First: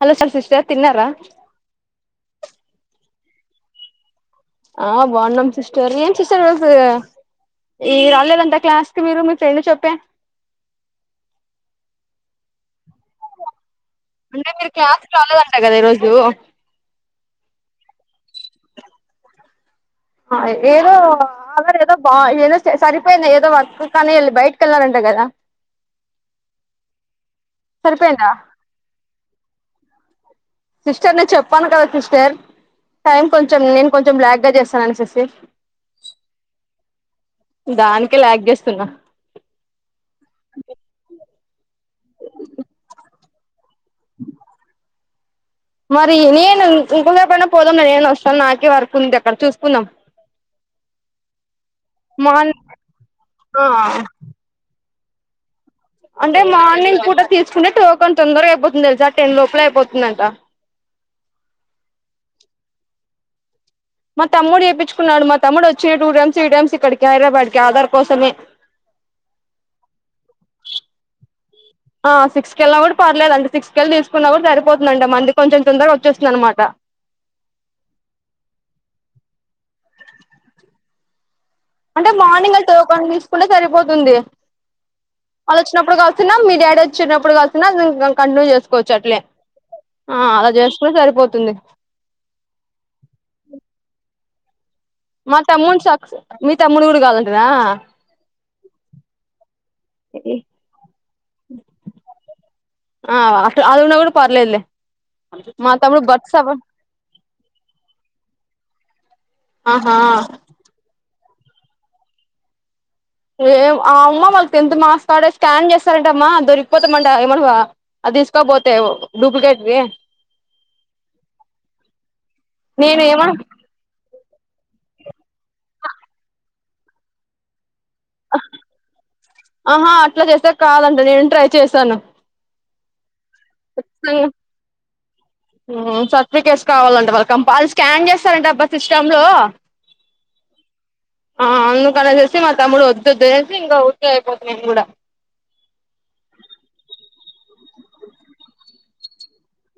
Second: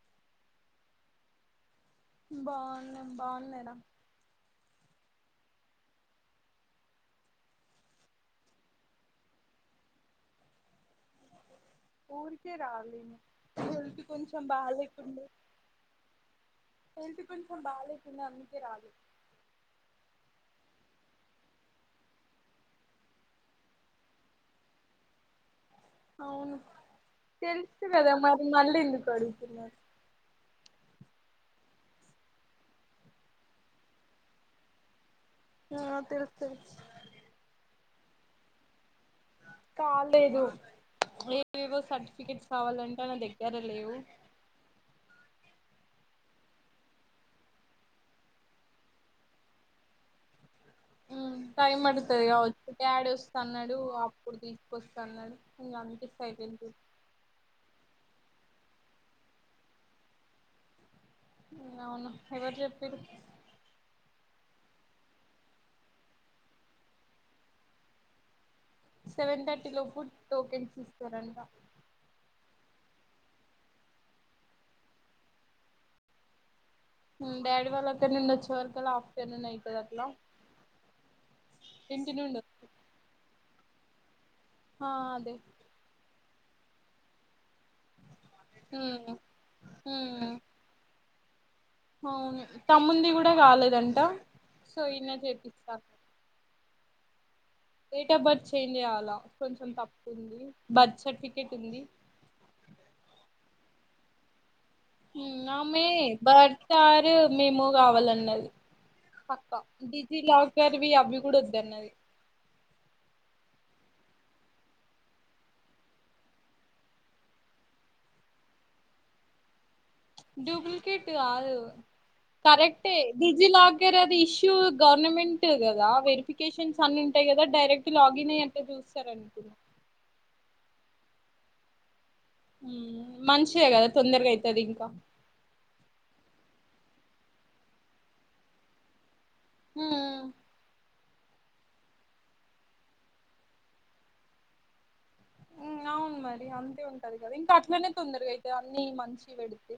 Hello sir sister తిన్నారా బాగున్నాం బాగున్నారా ఆ బాగున్నాం సిస్టర్ ఏం సిస్టర్ మీకు ఈ రాలేదంతా క్లాస్ కి మీరు మీ ఫ్రెండ్ చేప్పే ఊరికే రాలేదు కొంచెం అంటే మీరు క్లాస్ కి బాగాలేకుండే రాలేదంట కదా ఈరోజు హెల్త్ కొంచెం బాగాలేకుండే. అందుకే రాలేదు ఏదో అ ఏదో బా ఏదో సరిపోయిన ఏదో వర్క్ కానీ ఇల బయట్కెల్లారంట గదా అవును తెలుసు కదా సరిపోయిందా మరి మళ్ళీ ఎందుకు అడుగుతున్నారు. సిస్టర్ నేను చెప్పాను కదా సిస్టర్ టైం కొంచెం నేను కొంచెం బ్లాక్ గా చేస్తానని సిస్టర్ ఆ తెలుసు తెలుసు దానికే లాగ్ చేస్తున్నా. కాలేదు ఎ ఏవో సర్టిఫికెట్ కావాలంట నా దాగ్ [inaudible] మరి నేను ఇంకొసారి ఎప్పుడన్నా పోదాం నేను వస్తాను. నాకి వర్క్ ఉంది అక్కడ చూసుకుందాం. టైమ్ పడుతది కావచ్చు మా డాడీ వస్త అన్నాడు ఆ అప్పుడు తీసుకొస్త కల్లర్ అంటే మార్నింగ్ పూట తీసుకుంటే టోక్ కొన్ తొందరగా అయిపోతుంది తెలుసా టెన్ లోపల అయిపోతుందంట నవున ఎవరు జెప్పిరు మా తమ్ముడు చేపించుకున్నాడు మా తమ్ముడు వచ్చి టూ టైమ్స్ త్రీ టైమ్స్ ఇక్కడికి హైదరాబాద్ కి ఆధార్ కోసమే సెవెన్ థర్టీ లోపు టోకెన్స్ ఇస్తారంట ఆ సిక్స్ కి వెళ్ళా కూడా పర్లేదంట సిక్స్ కెళ్ళి తీసుకున్నా కూడా సరిపోతుందంట మంది కొంచెం తొందరగా వచ్చేస్తుంది అనమాట ఉ డాడీ వాళ్ళు అక్కడినుండి వచ్చేవరకు కల్ల ఆఫ్టర్నూన్ అయితది అటున్నా అంటే మార్నింగ్ అ టోకెన్ తిస్ కుండా సరిపోతుంది ఆ అదే తున్నాము మీ డాడి వచ్చినప్పుడు గలుపు నాన్ ఇంకామ్ కంటిన్యూ చేసుకోవచ్చు ఉమ్ అట్లే ఆ ఉమ్ అలా చేసుకుని సరిపోత్ తుందే అవును తమ్ముంది కూడా కాలేదంట సో ఈయనే మా తమ్ముని చేపిస్తాను సాక్సు మీ తమ్ముడు గుడ్ గలన్ రా డేట్ ఆఫ్ బర్త్ చేంజ్ జెయ్యాల కొంచ్ తప్పుతుంది బర్త్ సర్టిఫికెట్ ఉంది ఆ అట్లా అది ఉన్న గుడా పర్లేదులే ఉమ్ మా ఆమె తమ్ముడు బర్త్ సవ బర్తార్ మెమో కావాలన్నది అక్క ఆహా డిజిలాకర్ వి అభ్యు కూడద్దు అన్నది ఏం అ అమ్మా వాళ్ళు టెన్త్ మార్క్స్ కార్డు స్కాన్ చేస్తారంట అమ్మా దొరికిపోతే మండ ఏం అను అది తీసుకోపోతే డూప్లికేట్ కి డ్యూప్లికేట్ కాదు కరెక్టే నేను ఏమన్నా డిజిలాకర్ అది ఇష్యూ గవర్నమెంట్ గదా వెరిఫికేషన్స్ అన్ని ఉంటాయి గదా డైరెక్ట్ లాగిన్ అయ్యి అట్లా చూస్తారు అనుకున్నా ఆహా అట్లా చేస్తే కాదంటా నేన్ ట్రై చేసాను ఉ మంచిదే గదా తొందరగా ఐతది ఇంకా సర్టిఫికేట్స్ కావాలంట వాళ్ళ కంపల్ స్కాన్ చేస్తారు అంటా అబ్బ సిస్టమ్ ఇందులో ఉమ్, ఆ అందుకని వచ్చేసి మా తమ్ముడు వద్దొద్దు అనేసి ఇంకా ఊరికే అయిపోతున్నాము మేము గుడా ఉమ్ అవును మరి అంతే ఉంటది గదా ఇంకా అట్లనే తొందరగా అయితే అన్ని మంచి వెడితే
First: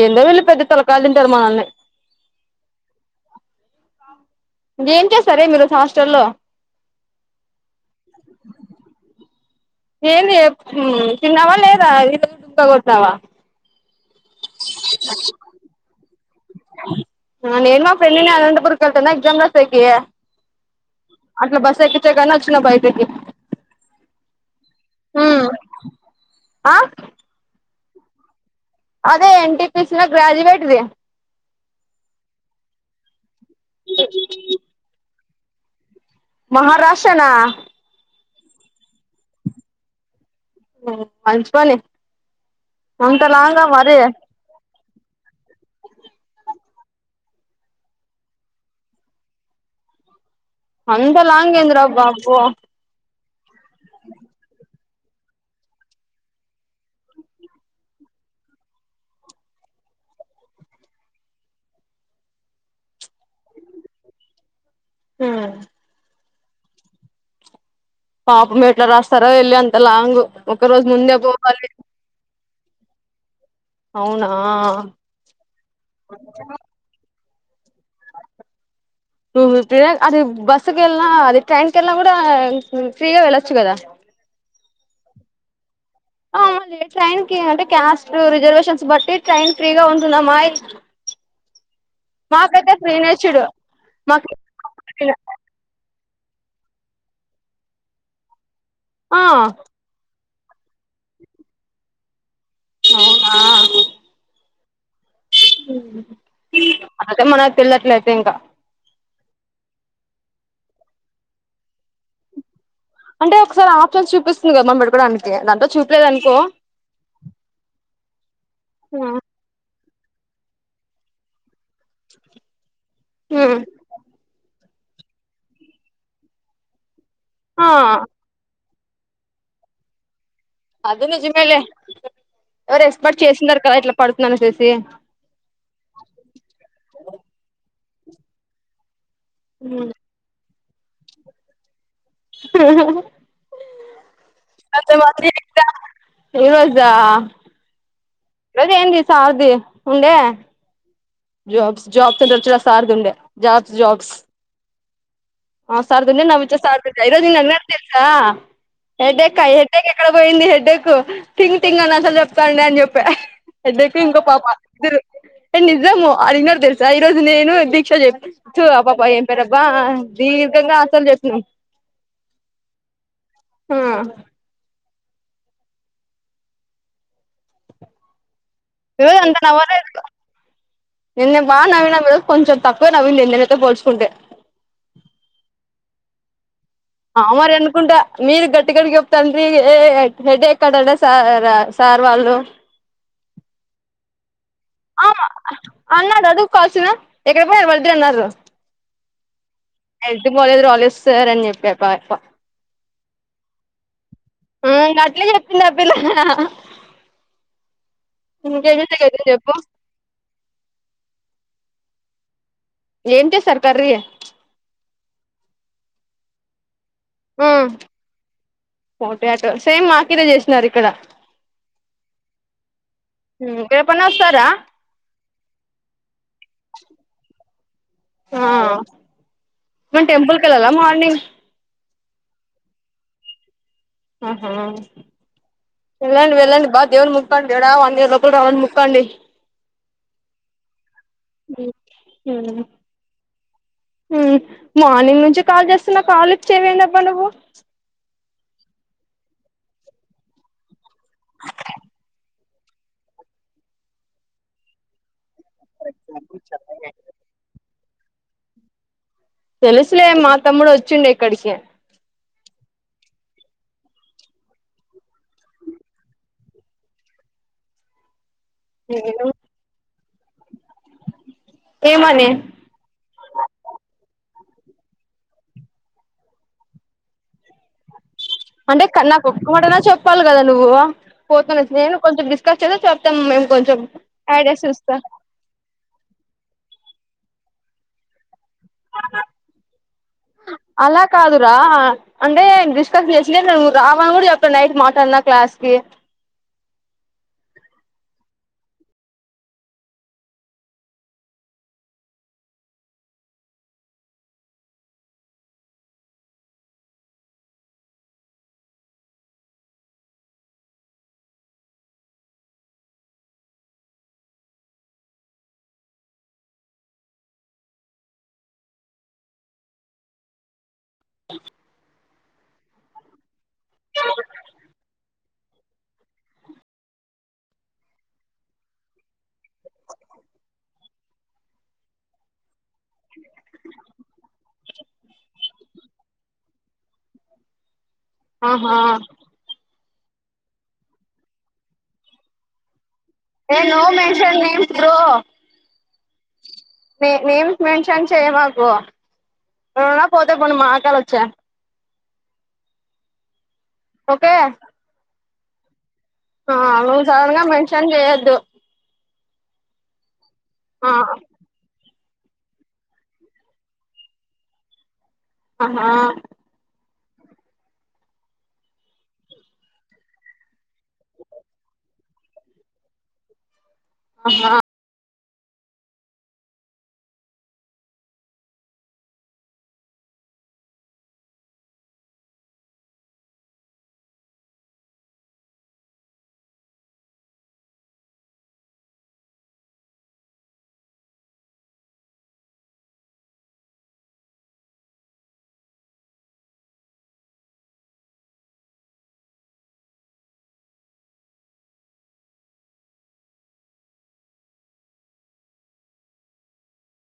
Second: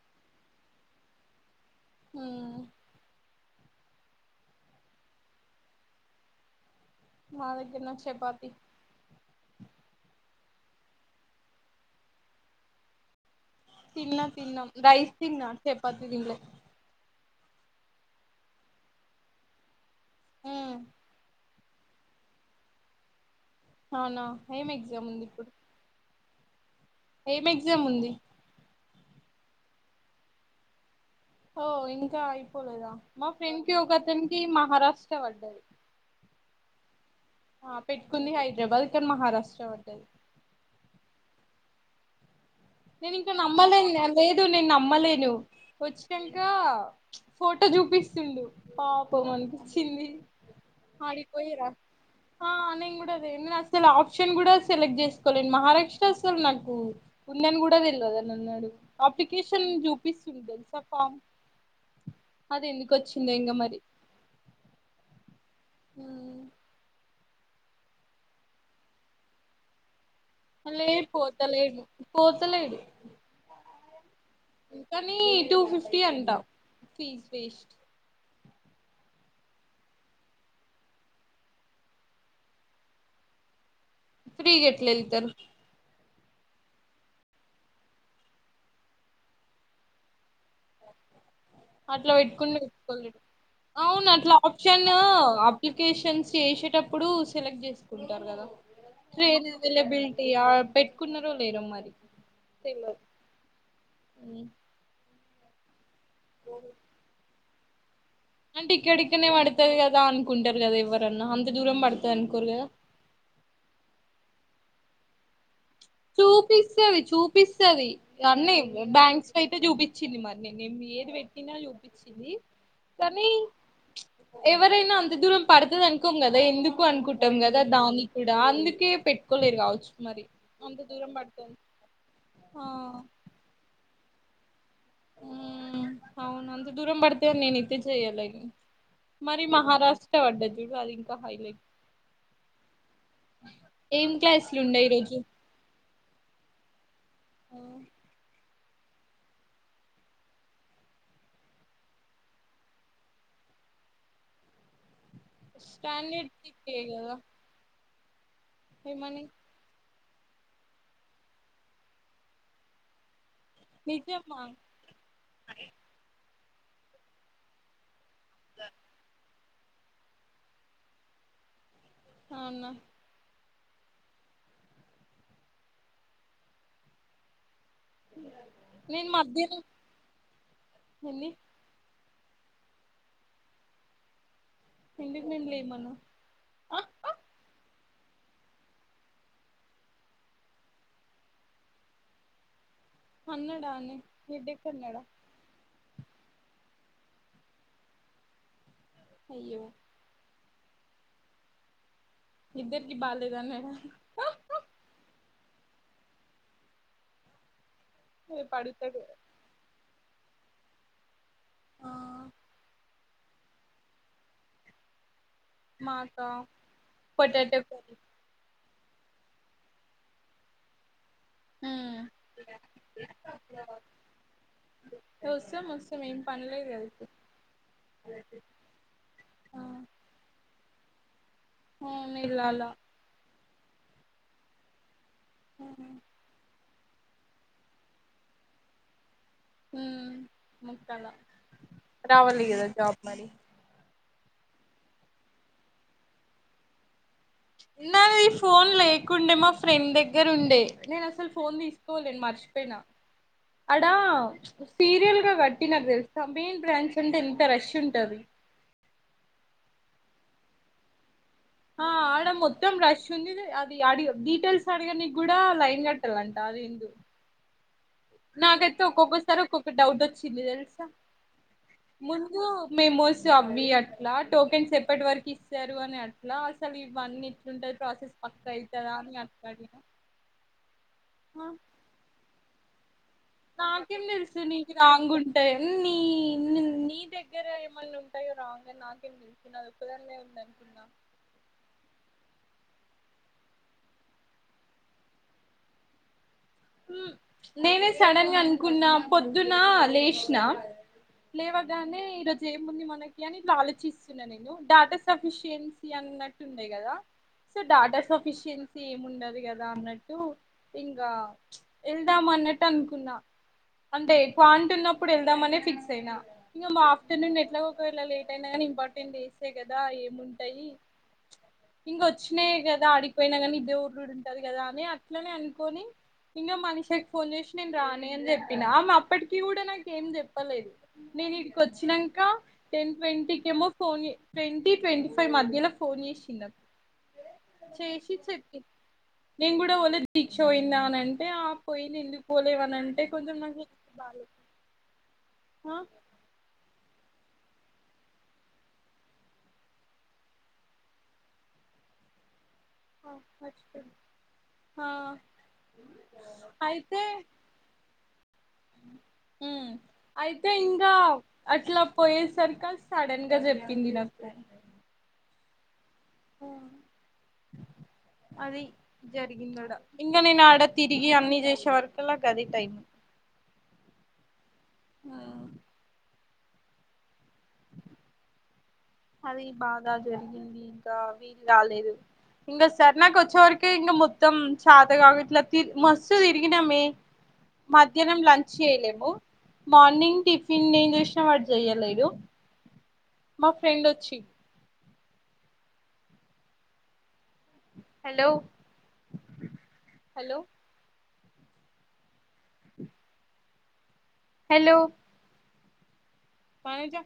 ఏందో వీళ్ళు పెద్ద తలక్ కాలు తింటారు మనల్ని ఉమ్, గేమ్ చేస్తారే మీరు వచ్చి హాస్టల్లో మా దగ్గర న చపాతి ఏందే తిన్నావా లేదా ఈరోజు డుమాకొట్టినవ్వా తిన్న తిన్నం రైస్ తిన్నా చపాతి తినలే నేను మా ఫ్రెండ్ ఇగ అనంతపూర్ కెలతనాం ఎగ్జామ్ రాసేకీ మ్ అట్లా బస్ ఎక్కితే గాని ఒచ్చి నా బైక్ ఎక్కింది అవునా ఏం ఎగ్జామ్ ఉంది ఇప్పుడు ఆ ఏం ఎగ్జామ్ ఉంది అదే ఎన్టిపీసీ లో గ్రాడ్యూవేట్ ది ఓ ఇంకా అయిపోలేదా మా ఫ్రెండ్కి ఒక్కతనకి మహారాష్ట బడ్డది మహారాష్ టనా కొన్ని హైదరాబాద్ కానీ మహారాష్ట్ర పడ్డది మంచిపని నేను ఇంకా నమ్మలేను లేదు నేను నమ్మలేను వచ్చినాంక ఫోటో చూపిస్తుండు పాపం అనిపించింది అంత లాంగ్ ఏంద్రా బాబ్బు రేయ్ నేన్ అసలు ఆప్షన్ కూడా సెలెక్ట్ చేసుకోలేనూ మహారాష్ట్ర అసలు నాకు ఉందని కూడా తెళవదు అని అన్నాడు. అప్లికేషన్ చూపిస్తుంది తెలుసా ఫామ్ అది ఎందుకు వచ్చిందొ ఇంకా మరి. ఆ పాపం ఎట్లా రాస్తారో యెల్లి అంతలాంగ్ లే పోతలేడు పోతలేడు అవునా ఇంకానీ టూ ఫిఫ్టీ అంటా ఫీజ్ వేస్ట్ వేస్టే అది బస్సుకెళ్ళినా అదె ట్రైన్ కెళ్ళినా కూడా ఫ్రీగా వెళ్ళొచ్చు కదా ఫ్రీగ ఎట్లెల్తరు ఆ మరి ట్రైన్ కి అంటే క్యాస్ట్ రిజర్వేషన్స్ బట్టి ట్రైన్ ఫ్రీగా ఉంటుందమ్మాయ్ అట్లా పెట్టుకుండో పెట్టుకోలేడో అవును అట్లా ఆప్షన్ మాకు అప్లికేషన్ చేసేటప్పుడు సెలెక్ట్ చేసుకుంటారు కదా ఆ ట్రైన్ అవైలబిల్ టీ ఆ పెట్టుకున్నరో లేరో మరి తెల్వదు అవునా [inaudible] అయితే మనక్ పిల్లట్లై అంటె ఇక్కడికనే వడతయ్ గ దా అనుకుంటరు కదా ఎవరన్నా అంత దూరం పడతదనుకోరుగద అంటే ఒకసారి ఆప్షన్స్ చూపిస్తుంది కద మనం పెడుకోడానికి దాంతో చూ చూపిస్తది చూపిస్తది అన్నీ బ్యాంక్స్ కయితే చూపిస్ వచ్చింది మరి నే ఏది పెట్టినా కనీ మ్మ్ ఎవ్ ఎవరైనా అంత దూరం పడుతది అనుకోం కదా ఎందుకు అనుకుం కుంటం ఆ దాని కూడా అందు కే పెట్టుకోలేరు కావచ్చు మరి అంత అది దూరం పడుతుంది నిజమేలే ఎవరు ఎస్పాట్ చేసిండరు కదా ఇట్లా పడుతుందనే చెస్ ఉ అవును అంత దూరం బడ్తే నేను ఇతె చేయలేను [unintelligible] మరి మహారాష్ట్ర వడ్డది ఇడు అది ఇంకా హైలైట్ [inaudible] ఏం క్లాసులు ఉండే ఈరోజు ఇరోజా ఆ, రోజ ఏంది సార్థి ఉండే ఆ సార్దం స్టాండర్డ్ నవ విజ చ సిక్సే సార్జ న కదా [unintelligible] ఆ ఏమని హెడ్డకా హడ్డేకే ఎక్కడ పోయింది హెడ్డక్కు థింగ్ థింగ్ అని అసలు చెప్తాండడి అని చెప్పా ఎడ్డకు ఇంకో నిజమా పాప ఇద్దరు ఎ నిజము అడిగినారు తెలుసా ఈ రోజు నేను దీక్ష చెప్ చూ ఆ పాప ఏం పేరో వా దీర్ఘంగా అసలు జేస్తుంది అవునా ఆ అ [inaudible] ఇరోజు అంతా నవ లేదు ఏంది నిన్న బా నవీనామ్ ఇరోజు కొంచెం తక్కువ నవీనంది నినతో పోల్చుకుంటే నిలి నింలి మను ఆ [inaudible] ఆ మరి అనుకుంటా మీరు గట్టి గడికి చెప్తండ్రి ఏ హెడ్ క్కడడా స సార్ వాళ్ళు హన్నడని ఇద్ద [inaudible] కన్నడ [inaudible] ఆమా అన్నాడు అదు కాల్సిన ఎక్కడికి పోయ వలిద్దరు అన్నారు అయ్యో హెల్త్ బాలేేదు రాలే స్సార్ అని చెప్పు కాక ఇద్దరుకి బాలేదా అని మేడం పిలా పిలా రేపు ఇంకా ఏం అడుగుతాడు జేసామ్ జెప్పు ఆ ఏంటి సర్కార్ మాకా ఫోటో చెప్పాలి పోటో సేమ్ అక్కడే చేసినారు ఇక్కడ హామ్ రేపన్నా వస్తారా వస్తాం వస్తాం ఏం పనలేదు గా ఇప్పుడు ఆ నీ అవును ఇల్లాల ఆహా వెల్లండి వెల్లండి బాగ్ దేవన్ మొక్కండి దేడా వండే లోపల రావాలి అని మొ క్కండి మొక్కాల రావాలి ఉమ్ కదా జాబ్ మరి మార్నింగ్ నుంచి కాల్ చేస్తున్నా కాల్ లిఫ్ట్ చెయ్యవెంద అబ్బా నువ్వు నాయిఫ్ ఫోన్ లేకుండే మా ఫ్రెండ్ దగ్గర ఉండే నేను అసలు ఫోన్ తీసుకోలేను మర్చిపోయినా అడా సీరియల్ గా కట్టినరుతెల్సా మెయిన్ బ్రాంచ్ అంటే ఎంత రష్ ఉంట రవి తెలుసులే మా తమ్ముడు వచ్చిండే ఇక్కడ్ కే ఆ ఆడ మొత్తం రష్ ఉంది అది అడి డీటెయిల్స్ అడిగనికి కూడా లైన్ కట్టాలంట అది ఎందు నాకైతే ఒక్కొక్కసారి ఒక్కొక్క డౌట్ వచ్చింది తెలుసా ఏమని ముందు మేమోస్ అవి అట్లా టోకెన్స్ ఎప్పటి వరకు ఇస్తారు అని అట్లా అసలు ఇవన్నీ ఎట్లుంటది ప్రాసెస్ పక్క అంటే అయితదా అని కన్నా అట్లా కొడుకు అడిగిన అయిన చెప్పాలి కదా నువ్వు ఆ, పోతునే నేను కొంచెం డిస్కస్ చే చెప్ప నాకేం తెలుసు నీకు రాంగ్ ఉంటాయి నీ నీ దగ్గర ఏమైన్నా ఉంటాయా రా అంటే నాకేం తెలుసున్నా నా ఓక్కదాన్నే ఉంద అనుకున్నా న రావను కూడా చేప్పిన నైట్ మాట్లాడినా క్లాస్ కి నేనే సడన్గా అనుకున్నా పొద్దున్న లేషిన లేవగానే ఈరోజు ఏముంది మనకి అని ఇట్లా ఆలోచిస్తున్నా నేను డాటా సఫిషియన్సీ అన్నట్టు ఉండయి కదా సో డాటా సఫిషియన్సీ ఏమిండదు కదా అన్నట్టు ఇంకా వెళ్దాం అన్నట్టు అనుకున్నా అంటే కాంటున్నప్పుడు వెళ్దామనే ఫిక్స్ అయినా ఇంకా మా ఆఫ్టర్నూన్ ఎట్లా ఒకవేళ లేట్ అయినా కానీ ఇంపార్టెంట్ డేసే కదా ఏముంటాయి ఇంగొ వచ్చినాయి కదా ఆడిపోయినా కానీ ఇదే ఓర్రుడు ఉంటది కదా అని అట్లనే అనుకొని ఇంకా మనిషాకి ఫోన్ చేసి నేను రాని అని చెప్పిన ఆమె అప్పటికి కూడా నాక ఏం చెప్పలేదు నేను ఇడి కి వచ్చినంక టెన్ ట్వంటకేమో ఫోన్ చే ట్వంటీ ట్వంటీ ఫైవ్ మధ్య ల మీలా ఫోన్ చేసిందక్క చేసి ఆహా నేను కూడా పోలే [unintelligible] అని అంటే అంటే ఆ పోయింది ఎందుకు పోలేవనంటే ఏ నో మెన్షన్ నేమ్ బ్రో ఆ నే నేమ్స్ మెన్షన్ చేయమాకు ఎవరన్నా పోతే పోనీ మాట్లాడి వచ్చా ఓ అ [inaudible] ఒకే ఆ అయితే నువ్ సడన్ గా మెన్షన్ చేయొద్దు హు అయితే ఇంకా ఆ అట్లా పోయి సరికి సడనంగా జరిగింది నాకు ఆహా అది జరిగింది ఆడ ఇంకా నేను ఆడ తిరిగి అన్ని చేసే వరకులాగ అది టైము ఆహా ఆ అది బాగా జరిగింది ఇంకా వీలు రాలేదు ఇంకా స్వర్ణ అక్క వచ్చేవరకే ఇంకా మొత్తం చతకవట్లే మస్తు తిరిగినమే మధ్యాహ్నం లంచ్ చేయలేము మార్నింగ్ టిఫిన్ ఏం చేసినాం వాడు చేయలేదు మా ఫ్రెండ్ వచ్చి హలో హలో హలో పాయించా